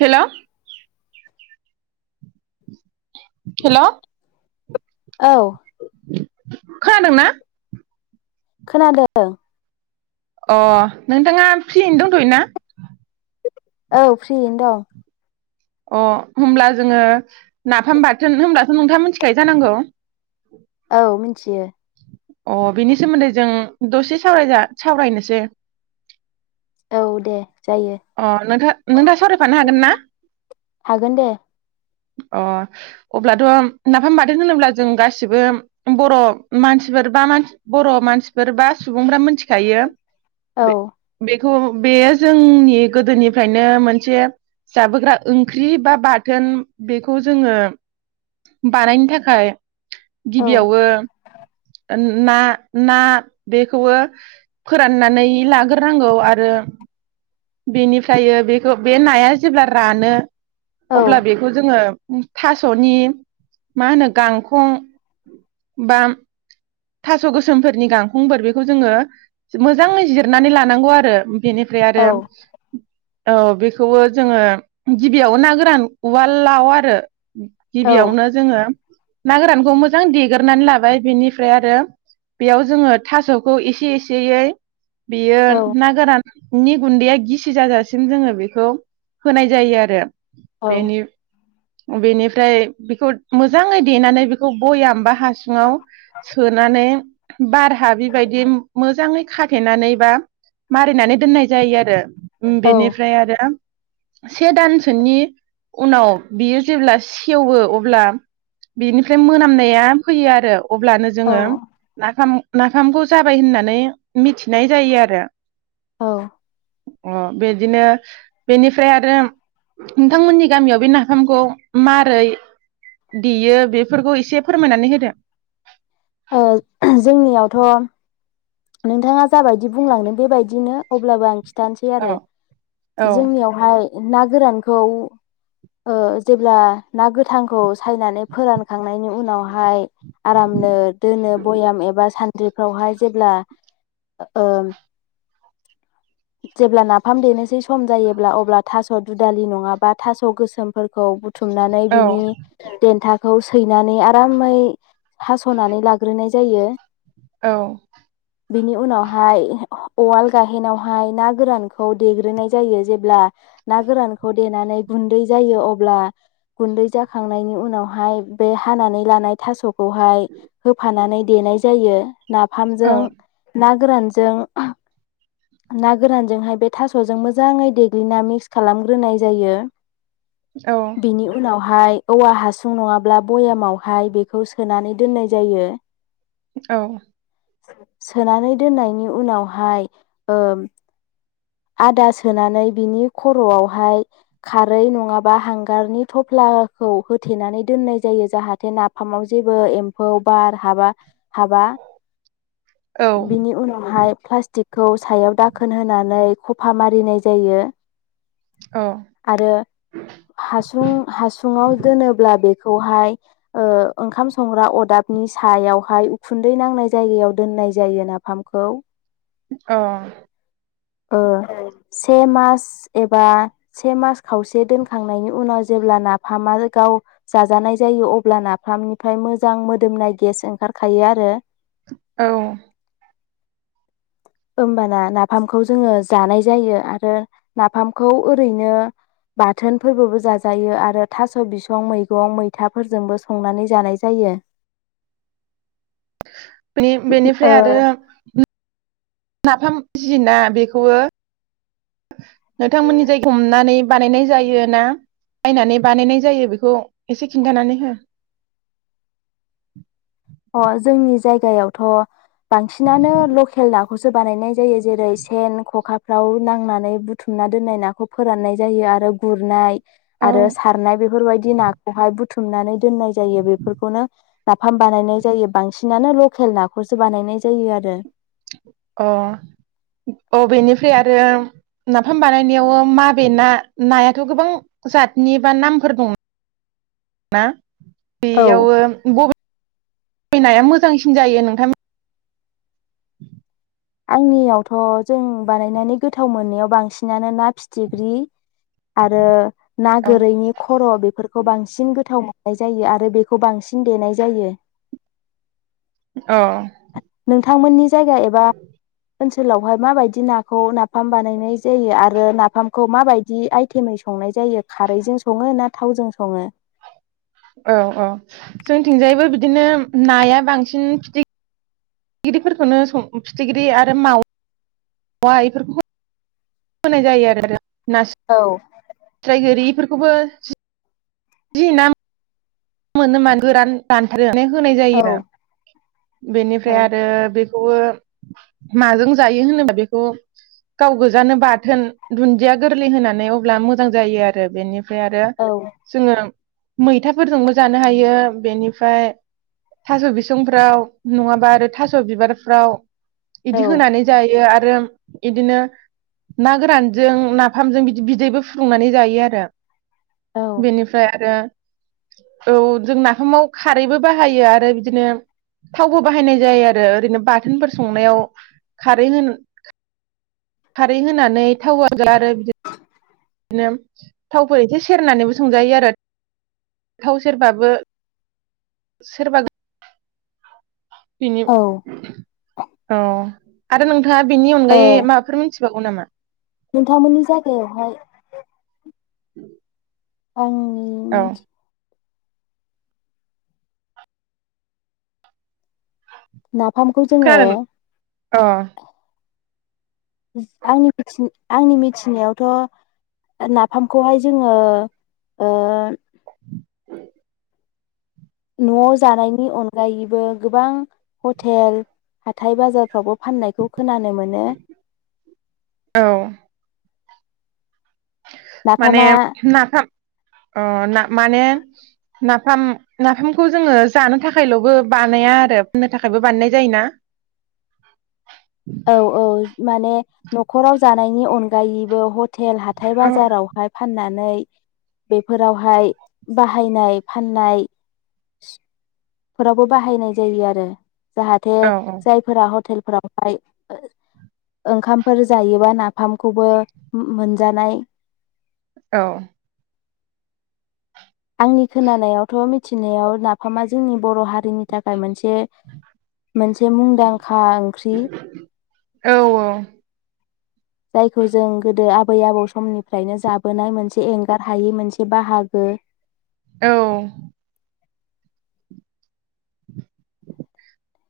Hello hello औ खोनादोंना? खोनादों। अ नोंथाङा फ्रियैनो दंथ'यो ना? औ फ्रियैनो दं। अ होमब्ला जोंङो नाफाम बाथोन होमब्लाथ' नोंथाङा मोनथिखायो जानांगौ। औ मोनथियो अ बिनि सोमोन्दै जों दसे सावजा सावरायनोसै औ दे। जायो अ नोंथा नोंथाङा सावरायफानो हागोन ना? हागोन दे अ अब्लाथ' नाफाम बाथोन होनोब्ला जों गासिबो बर' मानसिफोर बा मान बर' मानसिफोर बा सुबुंफ्रा मोनथिखायो। औ बे बे खौ बेयो जोंनि [unintelligible] गोदोनिफ्रायनो मोनसे जाबोग्रा ओंख्रि बा बाथोन बेखौ जोङो बानायनो थाखाय औ गिबियावबो ना ना बेखौबो फोराननानै लाग्रोनांगौ आरो बेनिफ्राय बेखौ बे नाया जेब्ला रानो। औ अब्ला बेखौ जोंङो थास'नि मा होनो गांखं बा थास' गोसोमफोरनि गांखंफोर बेखौ जोङो मोजाङै जिरनानै लानांगौ आरो बेनिफ्राय औ आरो औ बेखौबो जोङो गिबियाव ना गोरान उवाललाव आरो। औ गिबियावनो जोङो ना गोरानखौ मोजां देगोरनानै लाबाय बेनि ओमफ्राय आरो बेयाव जोङो थास'खौ एसे एसेयै बियो ना गोरान नि गुन्दैया गिसि जाजासिम जोङो बेखौ होनाय जायो आरो। औ बेनि बेनिफ्राय बेखौ मोजाङै देनानै बेखौ बयाम बा हासुङाव बारहाबि बायदि मोजाङै खाथेनानै बा मारिनानै दोननाय जायो आरो बेनिफ्राय आरो से दानसोनि उनाव बियो जेब्ला सेवो अब्ला बिनिफ्राय मोनामनाया फैयो आरो अब्ला औ जोङो नाफाम नाफामखौ जाबाय होननानै मिथिनाय जायो आरो औ अ बे बिदिनो बेनिफ्राय आरो नोंथांमोननि गामियाव बे नाफामखौ मारै देयो बेफोरखौ एसे फोरमायनानै होदो? औ जोंनियावथ' नोंथाङा जाबायदि बुंलांदों बेबायदिनो अब्लाबो आं थानोसै औ आरो औ जोंनियावहाय ना गोरानखौ ओ जेब्ला ना गोथांखौ सायनानै फोरानखांनायनि उनाव हाय आरामनो दोनो बयाम एबा सानद्रिफ्रावहाय जेब्ला ओ जेब्ला नाफाम देनोसै सम जायोब्ला अब्ला थास' दुदालि नङाबा थास' गोसोमफोरखौ बु बुथुमनानै औ बिनि देनथा खौ सैनानै आरामै हास'नानै लाग ग्रोनाय जायो। औ बिनि उनावहाय उवाल गाहेनावहाय ना गोरानखौ देग्रोनाय जायो जेब्ला ना गोरानखौ देनानै गुन्दै जायो अब्ला गुन्दै जाखांनायनि उनावहाय बे हानानै लानाय थास'खौहाय होफानानै देनाय जायो। औ नाफामजों ना गोरानजों ना गोरानजोंहाय बे थास'जों मोजाङै देग्लिना मिक्स खालामग्रोनाय जायो। औ बेनि उनावहाय औवा हासुं नङाब्ला बयामावहाय बेखौ सोनानै दोननाय जायो। औ। सोनानै दोननायनि उनावहाय ओ आदा सोनानै बिनि खर'आवहाय खारै नङाबा हांगारनि थफ्लाखौ होथेनानै दोननाय जायो जाहाथे नाफामाव जेबो एम्फौ बार हाबा। हाबा बिनि उनावहाय प्लास्टिक खौ सायाव दाखोन होनानै खफा मारिनाय जायो औ आरो हासुं हासुङाव दोनोब्ला बे खौहाय ओ ओंखाम संग्रा अदाबनि सायावहाय उखुन्दै नांनाय जायगायाव दोननाय जायो नाफामखौ अ ओ से मास एबा से मास खावसे दोनखांनायनि उनाव जेब्ला नाफामा गाव जाजानाय जायो अब्ला नाफामनिफ्राय मोजां मोदोमनाय गेस ओंखारखायो आरो औ। ओमबाना नाफामखौ जोङो जानाय जायो आरो नाफामखौ ओरैनो बाथोनफोरजोंबो जाजायो आरो थास' बिसं मैगं मैथाफोरजोंबो संनानै जानाय जायो। बे बेनिफ्राय ओ आरो नाफाम जि ना बेखौ नोंथांमोननि जाय हमनानै बानायनाय जायो ना बायनानै बानायनाय जायो बेखौ एसे खिन्थानानै हो अ जोंनि जायगायावथ' बांसिनानो लकेल ना खौसो बानायनाय जायो जेरै सेन खखाफ्राव नांनानै बुथुमना दोननाय नाखौ फोराननाय जायो आरो गुरनाय औ आरो सारनाय बेफोरबायदि नाखौहाय बुथ थुमनानै दोननाय जायो बेफोरखौनो नाफाम बानायनाय जायो बांसिनानो लकेल नाखौसो बानायनाय जायो आरो अ अ बेनिफ्राय आरो नाफाम बानायनायाव माबे ना नायाथ' गोबां जातनि बा नामफोर दं ना? औ बेयावो बबे नाया मोजांसिन जायो नोंथांनि आंनियावथ' जों बानायनानै गोथाव मोननायाव बांसिनानो ना फिथिख्रि आरो ना औ गोरैनि खर' बेफोरखौ बांसिन गोथाव मो नाय जायो आरो बेखौ बांसिन देनाय जायो ओ थांमोननि जायगा एबा ओनसोलावहाय माबायदि नाखौ नाफाम बानायनाय जायो आरो नाफामखौ माबायदि आइटेमै संनाय जायो खारैजों सङो ना थावजों सङो? औ औ जोंथिंजायबो बिदिनो नाया बांसिन फिथि फिथिग्रिफोरखौनो स फिथिग्रि आरो माव वा बेफोरखौ नाय जायो आरो औ ट्राय गोरिफोरखौबो जि नाम मोनो मानो गोरान रानथारो [unintelligible] होनाय जायो रा औ बेनिफ्राय आरो बे [unintelligible] ओमफ्राय आरो औ जोङो मैथाफोरजोंबो जानो हायो बेनिफ्राय थास' बिसंफ्राव नङाबा आरो थास' बिबारफ्राव इदि होनानै जायो आ आरो इदिनो ना गोरानजों नाफामजों बिदि बिदैबो फुदुंनानै जायो आरो औ बेनिफ्राय आरो औ जों नाफामाव खारैबो बाहायो आरो बिदिनो थावबो बाहायनाय जायो आरो ओरैनो बाथोनफोर संनायाव खारै होन खारै होनानै थाव [unintelligible] बिदिनो थावफोर एसे सेरनानैबो संजायो आरो थाव सेरबाबो सेरबा बिनि औ आरो नों थाङा बेनि औ अनगायै माफोर मोनथि बावगौ नामा नोंथांमोननि जायगायावहाय [inaudible] औ आंनि नाफामखौ जोङो खोनादों अ [unintelligible] आंनि मिथिनायावथ' नाफामखौहाय जोङो ओ न'वाव जानायनि अनगायैबो गोबां हटेल हाथाय बाजारफ्रावबो फाननायखौ खोनानो मोनो। औ माने नाफामा नाफाम अ ना माने नाफाम नाफामखौ जोङो जानो थाखायल'बो बानाया आरो फाननो थाखायबो बानायनाय जायोना? औ औ माने न'खराव जानायनि अनगायैबो ह टेल हाथाय औ बाजारावहाय फानना नै बेफोरावहाय बाहायनाय फाननाय बेफोरावबो बाहायनाय जायो आरो। जाहाथे औ औ जायफोरा हटेल फोरावहाय ओंखामफोर जायोबा नाफामखौबो मोनजानाय औ। आंनि खोनानायावथ' मिथिनायाव नाफामा जोंनि बर' हारिनि थाखाय मोन से मोनसे मुंदांखा ओंख्रि औ जायखौ जों गोदो आबै आबौ समनिफ्रायनो जाबोनाय मोनसे एंगारहायि मोनसे बाहागो। औ।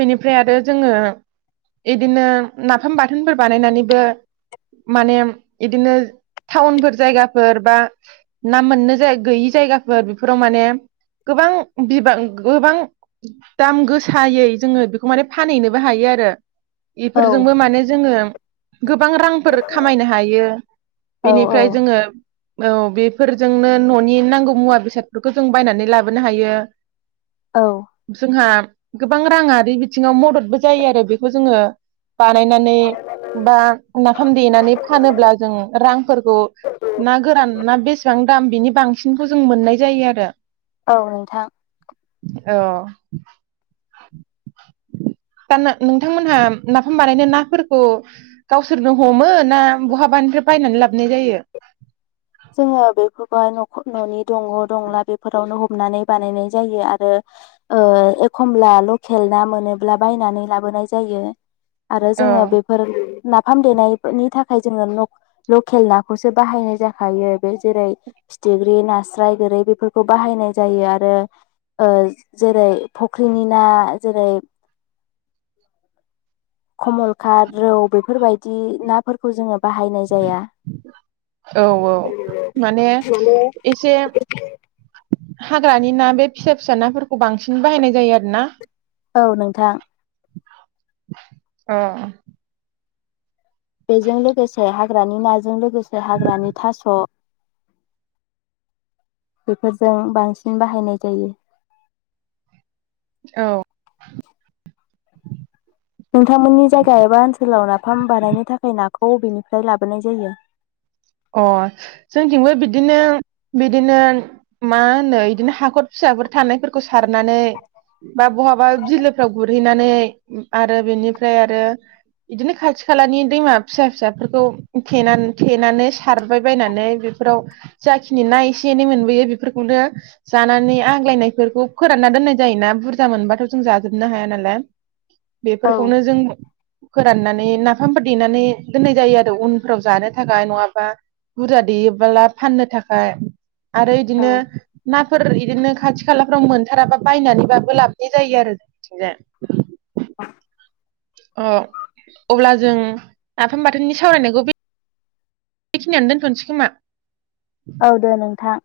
बेनिफ्राय आरो जोङो इदिनो नाफाम बाथोनफोर बानायनानैबो माने इदिनो टाउनफोर जायगाफोर बा ना मोननो गैयि जायगाफोर बेफोराव माने गोबां बिबां गोबां दाम गोसायै जोङो बेखौ माने फानहैनोबो हायो आरो औ बेफोरजोंबो माने जोङो गोबां रांफोर खामायनो हायो औ बेनिफ्राय औ जोङो औ बेफोरजोंनो न'नि नांगौ मुवा बेसादफोरखौ जों बायनानै लाबोनो हायो। औ जोंहा गोबाङा राङारि बिथिङाव मददबो जायो आरो बेखौ जोङो बानायनानै बा नाफाम देनानै फानोब्ला जों रांफोरखौ ना गोरान ना बेसां दाम बिनि बांसिनखौ जों मोननाय जायो आरो औ नोंथां। अ। दा नोंथांमोनहा नाफाम बानायनो नाफोरखौ गावसोरनो हमो ना बहाबानिफ्राय बायनानै लाबनाय जायो? जोङो बेफोरखौहाय न'खर न'नि दंग' दंला बेफोरावनो ह नानेै बानायनाय जायो आरो ओ एखमब्ला लखेल ना मोनो ला बायनानै लाबोनाय जायो। आरो औ जोङो बेफोर नाफाम देनायनि थाखाय जोङो लक-लकेल नाखौसो बाहायनाय जा हायो बे जेरै फिथिग्रि, नास्राय, गोरै बेफोरखौ बाहायनाय जायो आरो ओ जेरै फख्रिनि ना जेरै खमलकाथ रौ बेफोरबायदि नाफोरखौ जोङो बाहायनाय जाया। औ औ माने एसे हाग्रानि ना बे फिसा फिसा नाफोरखौ बांसिन बाहायनाय जायो आरो ना। औ नोंथां। अ। बेजों लोगोसे हाग्रानि नाजों लोगोसे हाग्रानि थास' बेफोरजों बांसिन बाहायनाय जायो। औ। नोंथांमोननि जायगा एबा ओनसोलाव नाफाम बानायनो थाखाय नाखौ बेनिफ्राय लाबोनाय जायो। अ जोंथिंबो बिदिनो बिदिनो मा होनो इदिनो हाखर फिसाफोर थानायफोरखौ सारनानै बा बहाबा बिलोफ्राव गुरहैनानै आरो बेनिफ्राय आरो बिदिनो खाथि खालानि दैमा फिसा फिसाफोरखौ थेनानै थेनानैस सारबाय बायनानै बेफोराव जाखिनि ना एसे एनै मोनबोयो बेफोरखौनो जानानै आग्लायनायफोरखौ फोरानना दोननाय जायोना बुरजा मोनबाथ' जों जाजोबनो हाया नालाय। औ बेफोरखौनो जों फोराननानै नाफामफोर देनानै दोननाय जायो आरो उनफोराव जानो थाखाय नङा बा बुरजा देयोबोला फाननो थाखाय आरो औ इदिनो नाफोर इदिनो खाथि खालाफ्राव मोनथाराबा। बायनानैबाबो लाबोनाय जायो आरो जों बिथिंजाय। [unintelligible] अ अब्ला जों नाफाम बाथोननि सावरायनायखौ बेखिनियावनो दोन्थ'नोसै खोमा। औ दे नोंथां।